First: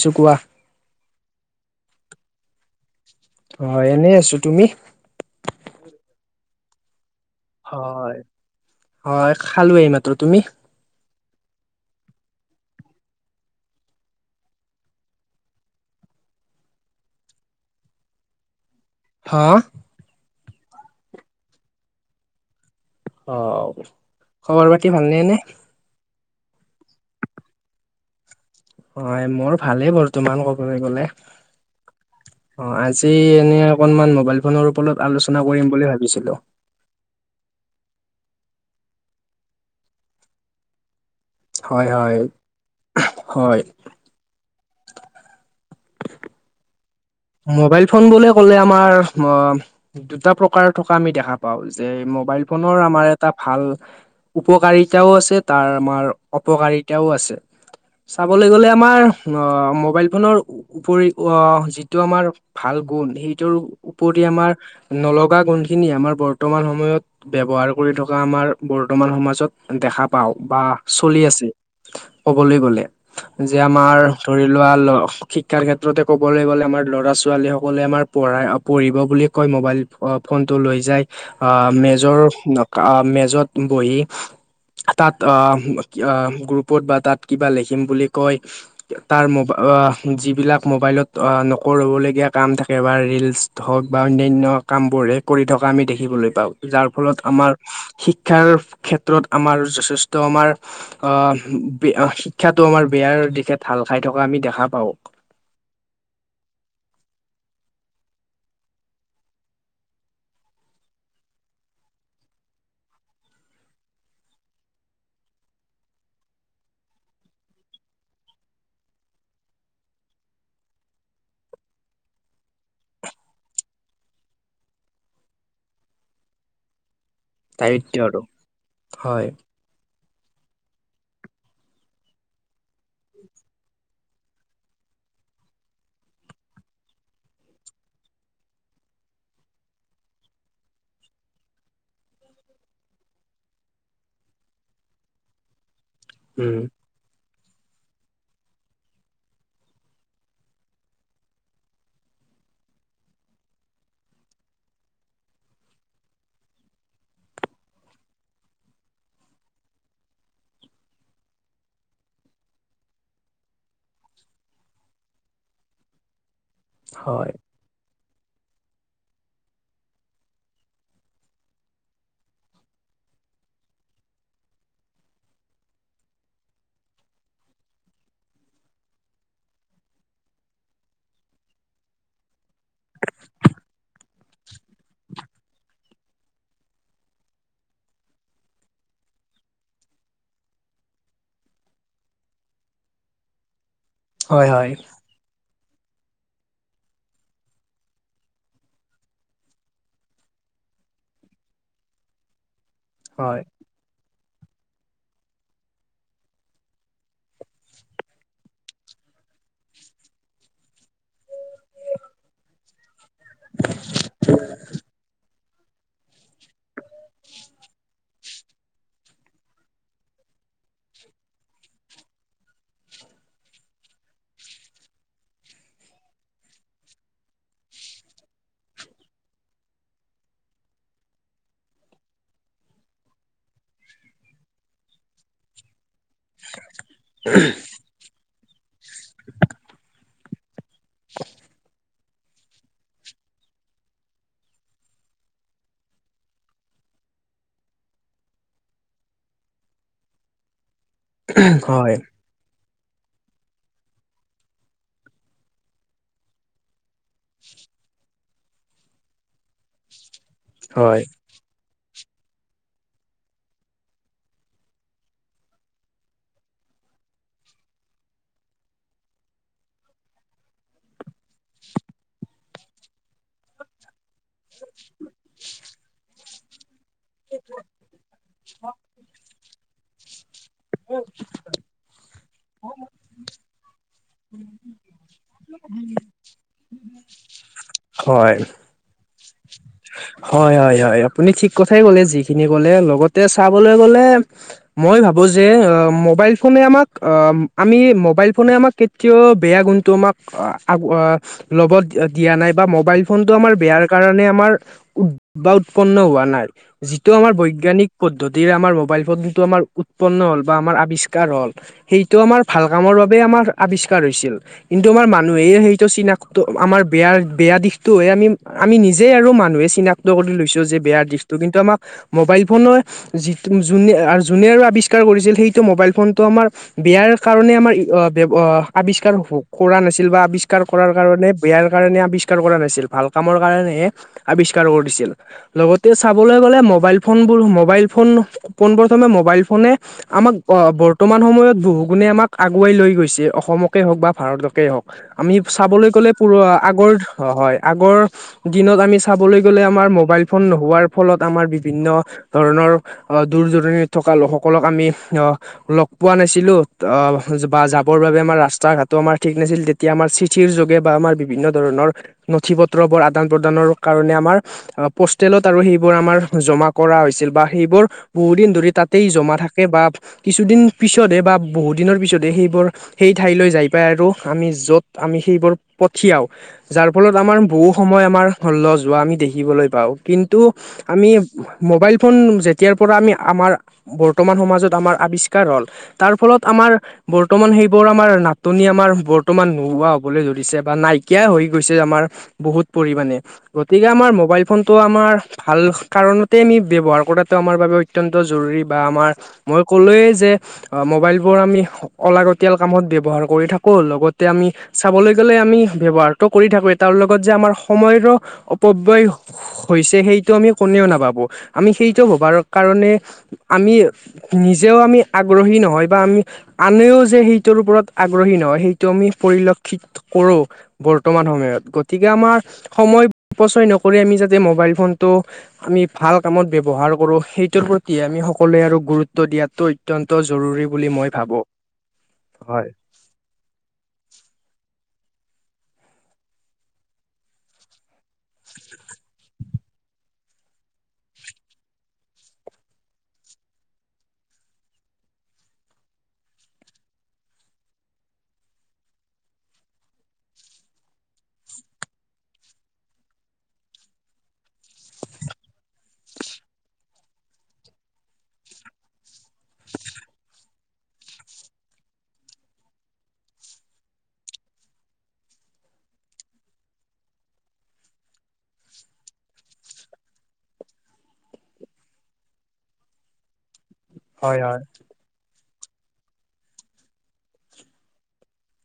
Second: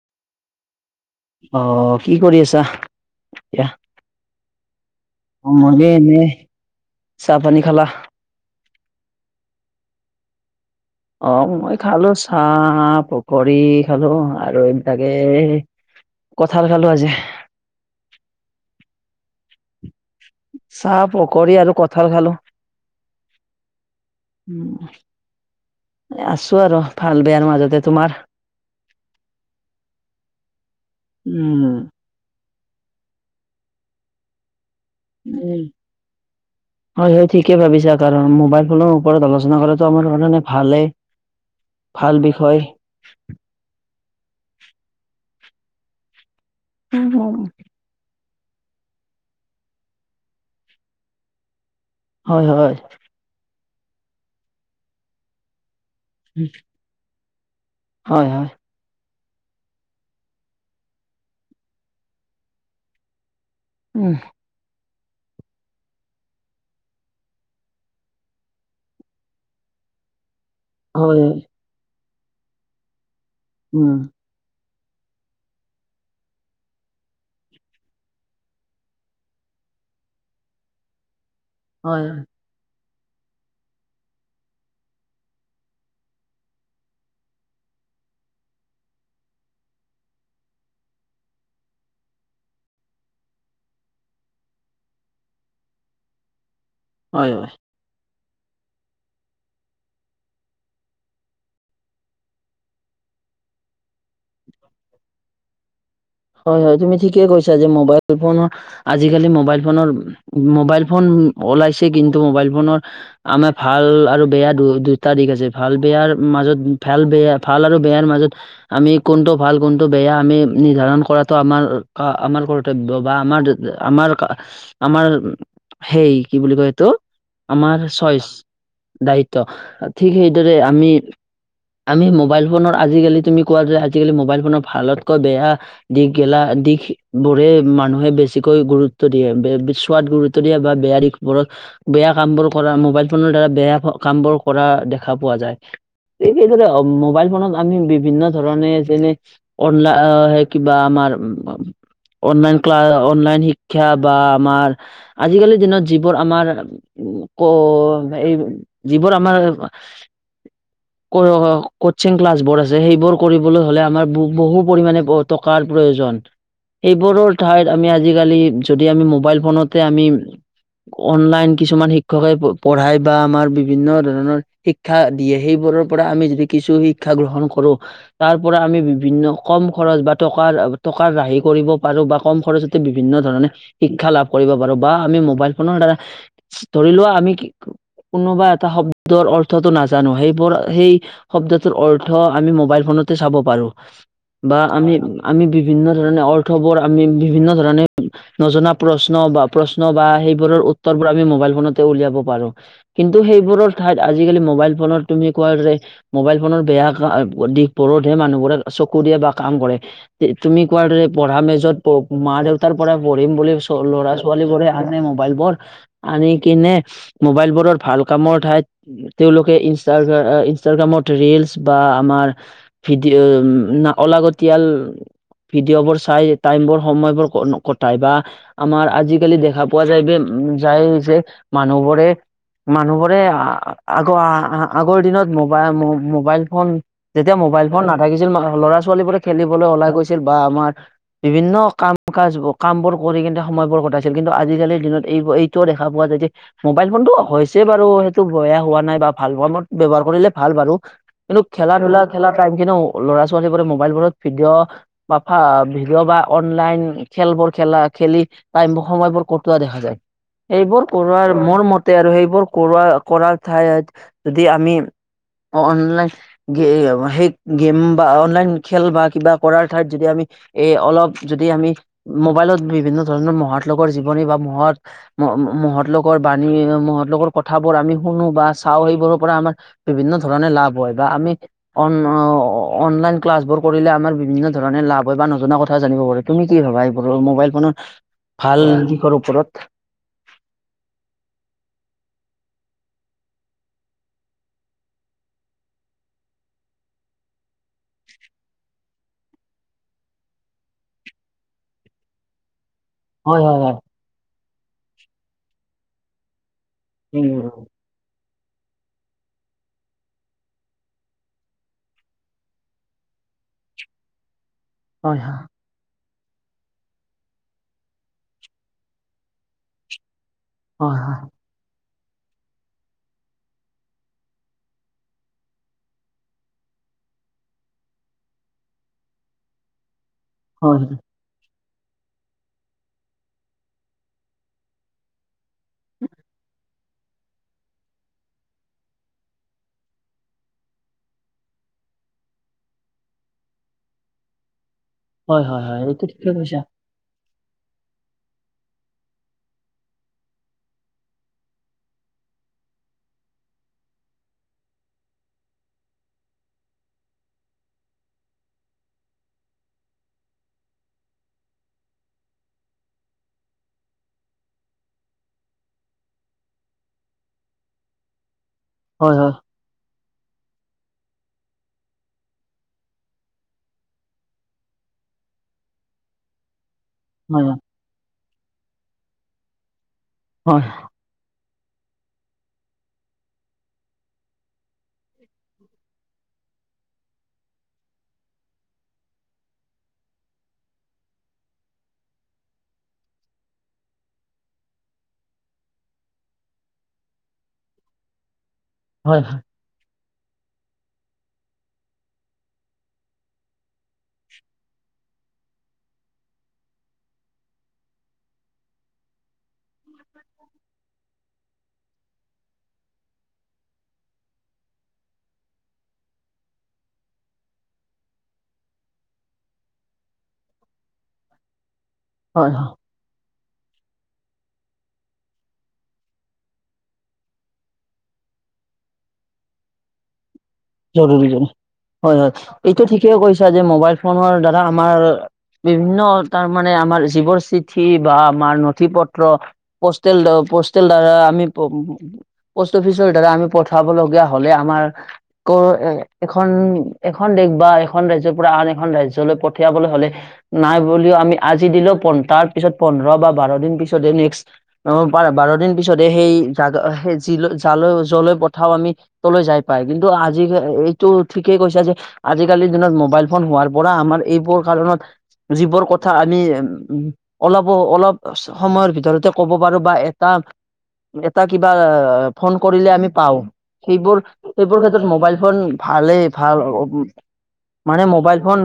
শুনিছো কোৱা অ কি কৰি আছা। এতিয়া হয় এনেই আছো তুমি মই যে এনে চাহ পানী খালা হয় হয় খালোৱে মাত্ৰ তুমি অ মই খালো চাহ পকৰী খালো আৰু এইবিলাকে কঁঠাল খালো আজি- হা চাহ পকৰী আৰু কঁঠাল খালো অ খবৰ উম পাতি ভালনে নে আছো আৰু ভাল বেয়াৰ মাজতে তোমাৰ হয় মোৰ ভালেই বৰ্তমান ক'বলৈ গলে উম অ আজি এনে অকনমান মোবাইল ফোনৰ ওপৰত উ আলোচনা কৰিম বুলি ভাবিছিলো হয় সে ঠিকে ভাবিছা আ কাৰণ মোবাইল ফোনৰ ওপৰত আলোচনা কৰাতো আমাৰ কাৰণে ভালেই হয় ভাল হয় বিষয় হয় [inaudible] মোবাইল ফোন বুলি ক'লে আমাৰ অ দুটা প্ৰকাৰ থকা আমি দেখা পাওঁ যে মোবাইল হয় হয় ফোনৰ আমাৰ এটা ভাল উপকাৰিতাও আছে তাৰ আমাৰ অপকাৰিতাও আছে হয় চাবলৈ হয় গ'লে আমাৰ মোবাইল ফোনৰ উপৰিও যিটো আমাৰ ভাল গুণ সেই টোৰ উম উপৰি আমাৰ নলগা গুণখিনি আমাৰ বৰ্তমান সময়ত ব্যৱহাৰ কৰি থকা আমাৰ বৰ্তমান সমাজত দেখা পাওঁ বা চলি হয় আছে কবলৈ গলে যে আমাৰ উম ধৰি ল বা শিক্ষাৰ ক্ষেত্ৰতে ক'বলৈ গ'লে আমাৰ ল'ৰা ছোৱালী সকলে আমাৰ পঢ়াই পঢ়িব বুলি কয় মোবাইল ফোন টো লৈ যায়। আহ হয় হয় মেজৰ মেজত বহি তাত গ্ৰুপত বা তাত কিবা লিখিম বুলি কৈ তাৰ ম অ যিবিলাক মোবাইলত আ ন নকৰিবলগীয়া কাম থাকে বা ৰিলচ হওক বা অন্যান্য কামবোৰহে কৰি থকা আমি দেখিবলৈ পাওঁ যাৰ ফলত হয় হয়। আমাৰ শিক্ষা শিক্ষাৰ ক্ষেত্ৰত আমাৰ যথেষ্ট আমাৰ শিক্ষাটো আমাৰ বেয়াৰ দিশে ঢাল খাই থকা আমি দেখা পাওঁ। হয় তুমি ঠিকেই কৈছা যে মোবাইল ফোনৰ আজিকালি মোবাইল ফোন ৰ ওলাইছে। কিন্তু, মোবাইল ফোনৰ আমাৰ ভাল আৰু বেয়া দুটা দিশ আছে। ভাল বেয়াৰ মাজত ভাল বেয়া ভাল আৰু বেয়াৰ মাজত আমি কোনটো ভাল কোনটো বেয়া আমি নিৰ্ধাৰণ কৰাটো আমাৰ আমাৰ কৰ্তব্য বা আমাৰ আমাৰ আমাৰ সেই কি বুলি কয় এইটো আমাৰ দায়িত্ব আৰু চইচ, হয় দায়িত্ব। ঠিক সেইদৰে আমি আমি মোবাইল ফোনৰ আজিকালি তুমি কোৱা যে আজিকালি মোবাইল ফোনৰ ভালতকৈ বেয়া দিশ গেলা দিশ বোৰে মানুহে বেছিকৈ গুৰুত্ব দিয়ে। সোৱাদ গুৰুত্ব দিয়ে বা য়ত বেয়া কাম বোৰ কৰা মোবাইল ফোনৰ দ্বাৰা বেয়া কাম বোৰ কৰা দেখা পোৱা যায়। উম সেইদৰে মোবাইল ফোনত আমি বিভিন্ন ধৰণে যেনে অনলাই কিবা আমাৰ অনলাইন ক্লাছ অনলাইন শিক্ষা বা আমাৰ আজিকালিৰ দিনত যিবোৰ আমাৰ উম, ক এই যিবোৰ আমাৰ কচিং ক্লাছ বোৰ আছে সেইবোৰ কৰিবলৈ হলে আমাৰ বহু পৰিমাণে টকাৰ প্ৰয়োজন। এইবোৰৰ হয় ঠাইত আমি আজি আজিকালি যদি আমি মোবাইল ফোনতে আমি অনলাইন কিছুমান শিক্ষকে পঢ়ায় বা আমাৰ বিভিন্ন ধৰণৰ শিক্ষা দিয়ে। সেইবোৰ পৰা আমি যদি কিছু শিক্ষা গ্ৰহণ কৰো, তাৰ পৰা আমি বিভিন্ন কম খৰচ বা টকাৰ, টকাৰ ৰাহি কৰিব পাৰো। বা কম খৰচতে বিভিন্ন ধৰণে শিক্ষা লাভ কৰিব পাৰো। বা আমি মোবাইল ফোনৰ দ্বাৰা ধৰি লোৱা আমি কি কোনোবা এটা শব্দৰ অৰ্থটো নাজানো সেইবোৰ সেই শব্দটোৰ অৰ্থ আমি মোবাইল ফোন তো চাব পাৰো। হয় বা হয় আমি আমি বিভিন্ন ধৰণে অৰ্থবোৰ আমি বিভিন্ন ধৰণে নজনা প্ৰশ্ন বা প্ৰশ্ন বা সেইবোৰৰ উত্তৰবোৰ আমি মোবাইল ফোনতে উলিয়াব পাৰো। কিন্তু হয় সেইবোৰৰ ঠাইত আজিকালি মোবাইল ফোনত তুমি কোৱা যে, মোবাইল ফোনৰ বেয়া দিশ বোৰতহে মানুহবোৰে চকু দি বা কাম কৰে তুমি কোৱাৰ দৰে পঢ়া মেজত মা দেউতাৰ পৰা পঢ়িম বুলি চ ল'ৰা-ছোৱালী বোৰে আনে মোবাইল বোৰ আনি কিনে মোবাইল বোৰৰ ভাল কামৰ ঠাইত তেওঁলোকে ই ইন্ষ্ট্ৰাগ্ৰামত ৰিলচ বা আমাৰ উম, অলাগতিয়াল ভিডিঅ' বোৰ চাই টাইম বোৰ সময়বোৰ কটাই বা আমাৰ আজিকালি দেখা পোৱা যায়। যাই যে মানুহবোৰে মানুহবোৰে আগৰ আগৰ দিনত মবাইল মোবাইল ফোন যেতিয়া মোবাইল ফোন নাথাকিছিল ল'ৰা-ছোৱালীবোৰে খেলিবলৈ ওলাই গৈছিল। বা আমাৰ বিভিন্ন কাম কাম বোৰ কৰি কিন্তু সময়বোৰ ঘটাইছিল কিন্তু আজিকালিৰ দিনত এইবোৰ এইটোও দেখা পোৱা যায় যে, মোবাইল ফোন টো হৈছে বাৰু সেইটো বেয়া হোৱা নাই বা ভাল কামত ব্যৱহাৰ কৰিলে ভাল বাৰু। কিন্তু হয় খেলা-ধূলা খেলা টাইম খিনিও ল'ৰা ছোৱালীবোৰে মোবাইলবোৰত ভিডিঅ' বা ভিডিঅ' বা অনলাইন খেলবোৰ খেলা খেলি টাইমোৰ সময়বোৰ কটোৱা দেখা যায়। এইবোৰ হয় কৰোৱাৰ মোৰ মত আৰু সেইবোৰ কৰোৱা কৰাৰ ঠাইত যদি আমি অঁ, অনলাইন সেই গেম বা অনলাইন খেল বা কিবা কৰাৰ ঠাইত যদি আমি এ, অলপ যদি আমি মোবাইলত বিভিন্ন ধৰণৰ মহৎ লোকৰ জীবনী বা মহত মহৎ লোকৰ বাণী ৰ কথাবোৰ আমি শুনো বা চাওঁ সেইবোৰৰ পৰা আমাৰ বিভিন্ন সেই টো কাৰণে লাভ হয় আমি অনলাইন অঁ অনলাইন কালক্ৰমত ধৰণে লাভ হয় বা নজনা কথা জানিব পাৰা তুমি কি ভাবা এইবোৰৰ মোবাইল ফোনৰ হয় ভাল দিশৰ ওপৰত হয় হয় হয় আপুনি ঠিক কথাই কলে যিখিনি কলে লগতে চাবলৈ গ'লে মই ভাবো যে মোবাইল ফোনে আমাক আমি মোবাইল ফোনে আমাক কেতিয়াও বেয়া অঁ তোমাক আঁ আঁ লগত দি দিয়া নাই বা মোবাইল ফোনটো হয়, আমাৰ হয়, হয়। বেয়াৰ কাৰণে আমাৰ বা উৎপন্ন হোৱা নাই যিটো আমাৰ উম, বৈজ্ঞানিক প যদি আমাৰ মোবাইল ফোনটো আমাৰ উৎপন্ন হ'ল বা আমাৰ আবিষ্কাৰ হ'ল সেইটো আমাৰ ভাল কামৰ বাবে আমাৰ আৱিষ্কাৰ হৈছিল। কিন্তু আমাৰ হয়, হয়, মানুহে সেইটো চিনাকো আমাৰ বেয়া বেয়া দিশতোে আমি আমি নিজে আৰু মানুহ চিনাক্ত কৰি লৈছো যে হয়, বেয়া দিশটো কিন্তু আমাক মোবাইল ফোনে যি যোনে যোনে আৰু আৱিষ্কাৰ কৰিছিল সেইটো মোবাইল ফোনটো আমাৰ বেয়াৰ কাৰণে আমাৰ আৱিষ্কাৰ কৰা নাছিল বা আৱিষ্কাৰ হয়, কৰাৰ কাৰণে বেয়াৰ কাৰণে আৱিষ্কাৰ কৰা নাছিল ভাল কামৰ কাৰণেহে। আৱিষ্কাৰ কৰিছিল লগতে চাবলৈ গলে মবাইল ম ফোন মল ফনে আম বৰ্ত সময়ত ব আমাক আগুৱাই লৈ গৈছে অসমকে হওক বা ভাৰতকে হওক। আমি হয়, হয়, হয়, চাবলৈ এইটো গ'লে প ঠিকে কৈছা। আগৰ হয় আগৰ দিনত আমি। চাবলৈ গলে আমাৰ মোবাইল ফোন নোহোৱাৰ ফলত আমাৰ বিভিন্ন ধৰণৰ দূৰ দৰণিত থকা কা লোকসকলক আমি অ লগ পোৱা নাছিলো অ বা যাবৰ বাবে আমাৰ ৰাস্তা ঘ আমাৰ ঠিক নাছিল তেতিয়া আমাৰ চিঠিৰ যোগে বা আমাৰ বিভিন্ন ধৰণৰ নথি পত্ৰ বোৰ আদান প্ৰদানৰ কাৰণে আমাৰ আঁ হোষ্টেলত আৰু সেই বোৰ আমাৰ জমা কৰা হৈছে বা সেই বোৰ বহুত দিন ধৰি তাতেই হয়, হয়, জমা থাকে বা কিছুদিন পিছতহে বা বহুত দিনৰ পিছতহে সেইবোৰ সেই ঠাইলৈ যাই পাই আৰু আমি য'ত আমি সেইবোৰ পঠিয়াওঁ। যাৰ ফলত আমাৰ হয়, বহু সময় আমাৰ লজ হোৱা আমি দেখিবলৈ পাওঁ কিন্তু হয়, আমি মোবাইল ফোন যেতিয়াৰ পৰা আমি আমাৰ বৰ্তমান সমাজত আমাৰ আৱিষ্কাৰ হ'ল তাৰ ফলত আমাৰ আমাৰ বৰ্তমান সেইবোৰ আমাৰ নাটনি আমাৰ বৰ্তমান নোহোৱা হবলৈ ধৰিছে বা নাইকিয়াই হৈ গৈ হৈছে আমাৰ বহুত পৰিমাণে গতিকে আমাৰ মোবাইল ফোনটোটো আমাৰ ভাল কাৰণতে আমি ব্যৱহাৰৰ কৰাটো আমাৰ বাবে অত্যন্ত জৰুৰী। বা আমাৰ হয়, মই কলোৱে মোবাইল বোৰ আমি লাগতিয়াল কামত ব্যৱহাৰ কৰি থাকোঁ লগতে আমি চাবলৈ গলে যে আমি ব্যৱহাৰটো কৰি থাকো তাৰ লগত যে আমাৰ সময়ৰো অপব্যয় হৈছে সেইটো আমি কোনেও নাভাবো আমি সেইটো ভবাৰ কাৰণে আমি নিজেও আমি আগ্ৰহী নহয় বা আমি আনেও যে সেইটোৰ ওপৰত আগ্ৰহী নহয় সেইটো আমি পৰিল কৰো বৰ্তমান সময়ত গতিকে আমাৰ হয়, হয়, সময় অপচয় নকৰি আমি যাতে মোবাইল ফোনটো আমি ভাল কামত ব্যৱহাৰ কৰোঁ সেইটোৰ প্ৰতি আমি সকলোৱে আৰু গুৰুত্ব দিয়াতটো অত্যন্ত জৰুৰী বুলি মই জৰুৰী ভাবোঁ। হয় হয় এইটো ঠিকেই কৈছা যে মোবাইল ফোনৰ দ্বাৰা আমাৰ বিভিন্ন তাৰমানে আমাৰ যিবোৰ চিঠি বা আমাৰ নথি পত্ৰ পষ্টেল পষ্টেল দ্বাৰা আমি পোষ্ট অফিচৰ দ্বাৰা আমি পঠাবলগীয়া হ'লে আমাৰ ক এ এখন এখন দেশ বা এখন ৰাজ্যৰ পৰা আন এখন ৰাজ্যলৈ পঠিয়াবলৈ হ'লে নাই বুলিও আমি আজি দিলেও তাৰ পিছত পোন্ধৰ বা বাৰ দিন পিছত নেক্স পাৰ বাৰ দিন পিছতে সেই জাগা সেই জ যালৈ যলৈ পঠাও আমি তলৈ যাই পাই কিন্তু আজিাল এইটো ঠিকেই কৈছা যে এইটো ঠিকে কৈছা যে আজিকালিৰ দিনত মোবাইল ফোন হোৱাৰ পৰা আমাৰ এইবোৰ কাৰণত যিবোৰ কথা আমি অলপো অলপ সময়ৰ ভিতৰতে ক'ব পাৰো বা এটা এটা কিবা ফোন কৰিলে আমি পাওঁ। সেইবোৰ হয় হয় সেইবোৰ ক্ষেত্ৰত মোবাইল ফোন ভালেই ভাল মানে মোবাইল ফোন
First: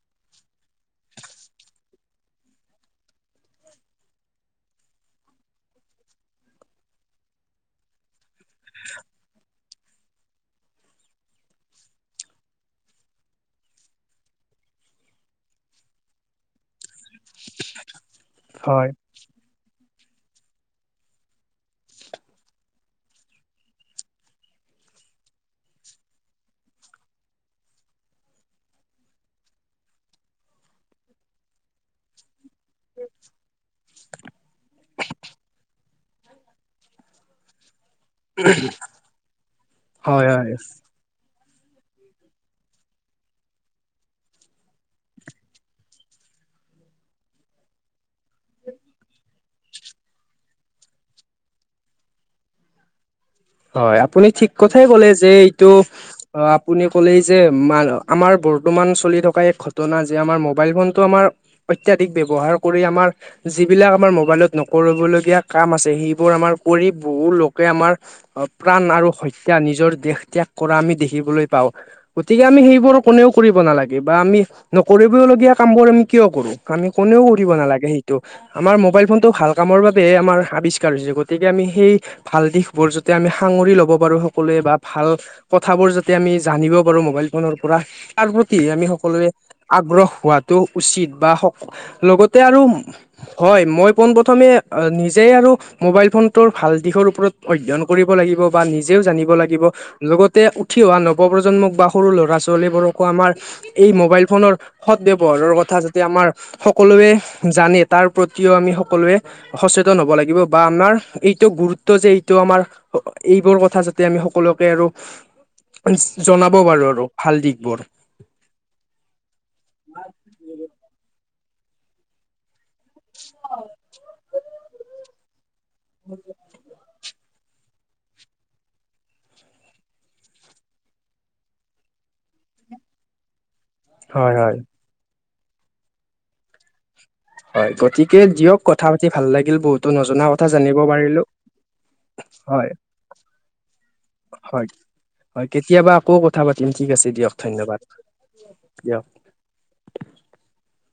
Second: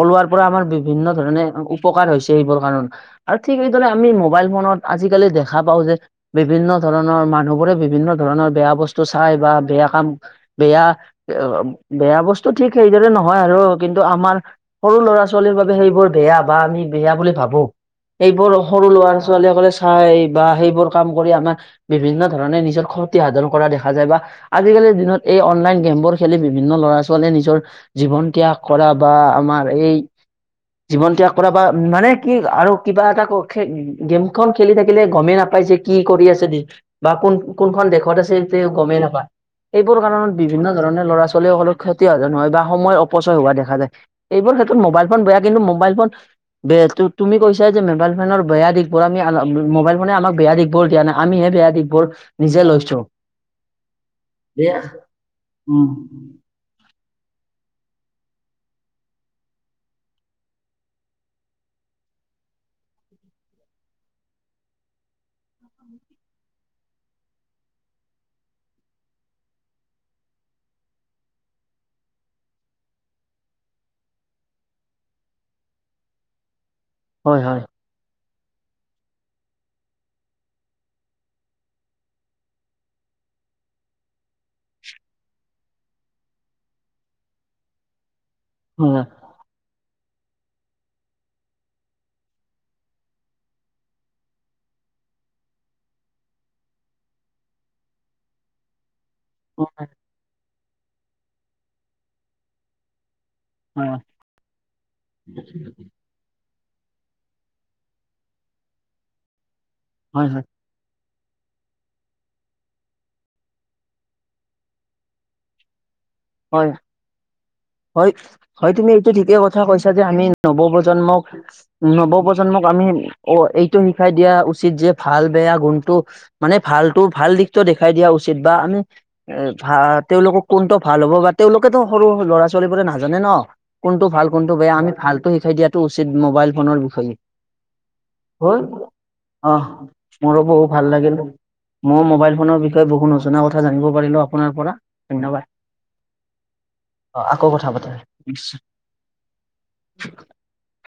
ওলোৱাৰ পৰা আমাৰ বিভিন্ন ধৰণে উপকাৰ হৈছে এইবোৰ কাৰণত আৰু ঠিক এইদৰে আমি মোবাইল ফোনত আজিকালি দেখা পাও যে বিভিন্ন ধৰণৰ মানুহবোৰে বিভিন্ন ধৰণৰ বেয়া বস্তু চাই বা বেয়া কাম বেয়া, বেয়া বস্তু ঠিক সেইদৰে নহয় আৰু কিন্তু আমাৰ সৰু ল'ৰা। লৰা ছোৱালীৰ বাবে সেইবোৰ বেয়া বা আমি বেয়া বুলি ভাবো, এইবোৰ সৰু হয় ল'ৰা ছোৱালীসকলে। চাই বা সেইবোৰ কাম কৰি আমাৰ বিভিন্ন ধৰণে নিজৰ ক্ষতি সাধন কৰা দেখা যায়। বা আজিকালিৰ দিনত। এই অনলাইন গেমবোৰ খেলি বিভিন্ন ল'ৰা ছোৱালীয়ে নিজৰ জীৱন ত্যাগ কৰা বা আমাৰ এই। জীৱন ত্যাগ কৰা বা মানে কি আৰু কিবা এটা খ গেম খ খেলি থাকিলে গমেই নাপায়। পাইছে কি কৰি আছে দ বা কোন কোনখন দেখ। ত আছে গমেই নাপায়, এইবোৰ হয় কাৰণত হয়। বিভিন্ন ধৰণে ল'ৰা। ল'ৰা ছোৱালীসকল ক্ষতি সাধজন হয় বা সময়ৰ অপচয় হোৱা দেখা যায় এইবোৰ ক্ষেত্ৰত মোবাইল ফোন বেয়া কিন্তু মোবাইল ফোন। বয়া তুমি কৈছা যে মোবাইল ফোনৰ বেয়া দিশ বোৰ আমি মোবাইল ফোনে আমাক বেয়া দিশ বোৰ দিয়া নাই আমি। বেয়া দিশ বোৰ নিজে লৈছো। হয় আপুনি ঠিক কথাই কলে যে এইটো উম অ আপুনি। ক'লে যে আমাৰ বৰ্তমান চলি থকা এক ঘটনা যে আমাৰ মোবাইল ফোনটো আমাৰ। ৱহাৰ আমাৰ যিবিলাক আম মবাইলত নকবলগীয়া কাম আছে সেইবোৰ আমাৰ। বহু লোকে আমাৰ। প্ৰাণ আৰু হত্যা নিজৰ দেশ ত্যাগ কৰা আমি দেখিবলৈ পাওঁ, গতিকে আমি সেইবোৰ কোনেও। কৰিব নালাগে বা আমি নকৰিবওলগীয়া কাম বোৰ আমি কিয় কৰো আমি কোনেও হয় কৰিব হয় নালাগে সেইটো। আমাৰ মোবাইল ফোনটো ভাল কামৰ বাবে আমাৰ আৱিষ্কাৰ হৈছে গতিকে আমি সেই ভাল দিশ বোৰ য। যাতে আমি সাঙৰি ল'ব পাৰো সকলোৱে বা ভাল কথাবোৰ যাতে আমি জানিব পাৰো মোবাইল ফোনৰ পৰা। তাৰ প্ৰতি আমি হয় হয় সকলোৱে আগ্ৰহ- হোৱাামতটো উচিত বা লগতে আৰু হয় মই পোন প্ৰথমে নিজ। যে আৰু মোবাইল ফোনটোৰ ভাল দিশৰ ওপৰত অধ্যয়ন। কৰিব লাগিব বা নিজেও জানিব লাগিব লগতে। উঠি অোৱা নৱপ্ৰজন্মক বা সৰু ল'ৰা ছোৱালীবোৰকো আমাৰ। এই হয় মোবাইল ফোনৰ সৎ ব্যৱহাৰৰ কথা যাতে আমাৰ। সকলোৱে জানে তাৰ প্ৰতিও আমি সকলোৱে সচেতন হ'ব হয় লাগিব হয় বা আমাৰ। এইটো গুৰুত্ব যে এইটো আমাৰ এইবোৰ কথা যাতে আমি সকলোকে আৰু। জনাব হয় পাৰো আৰু ভাল। দিশবোৰ হয় হয় তুমি এইটো ঠিকেই কথা কৈছা যে আমি নৱ প্ৰজন্মক। নৱপ্ৰজন্মক আমি অ এইটো শিকাই দিয়া উচিত যে ভাল বেয়া। গুণটো মানে ভাল টো ভাল দি। দেখাই দিয়া উচিত বা, আমি এ ভা তেওঁলোকক কোনটো ভাল হ'ব বা তেওঁলোকেতো সৰু ল'ৰা- ছোৱালী বোৰে নাজানে ন, কোনটো ভাল হয় কোনটো হয় বেয়া আমি ভাল টো শিকাই দিয়াটো উচিত মোবাইল ফোনৰ বিষয়ে। হয় গতিকে দিয়ক হয় কথা পাতি ভাল অ লাগিল বহুতো নজনা মোৰো কথা বহু জানিব ভাল লাগিল পাৰিলো। মই মোবাইল ফোনৰ হয় বিষয়ে বহুত নজনা কথা জানিব পাৰিলো আপোনাৰ হয় পৰা হয় ধন্যবাদ। কেতিয়াবা আকৌ কথা পাতিম ঠিক আছে অ দিয়ক আকৌ ধন্যবাদ দিয়ক। উম। [inaudible]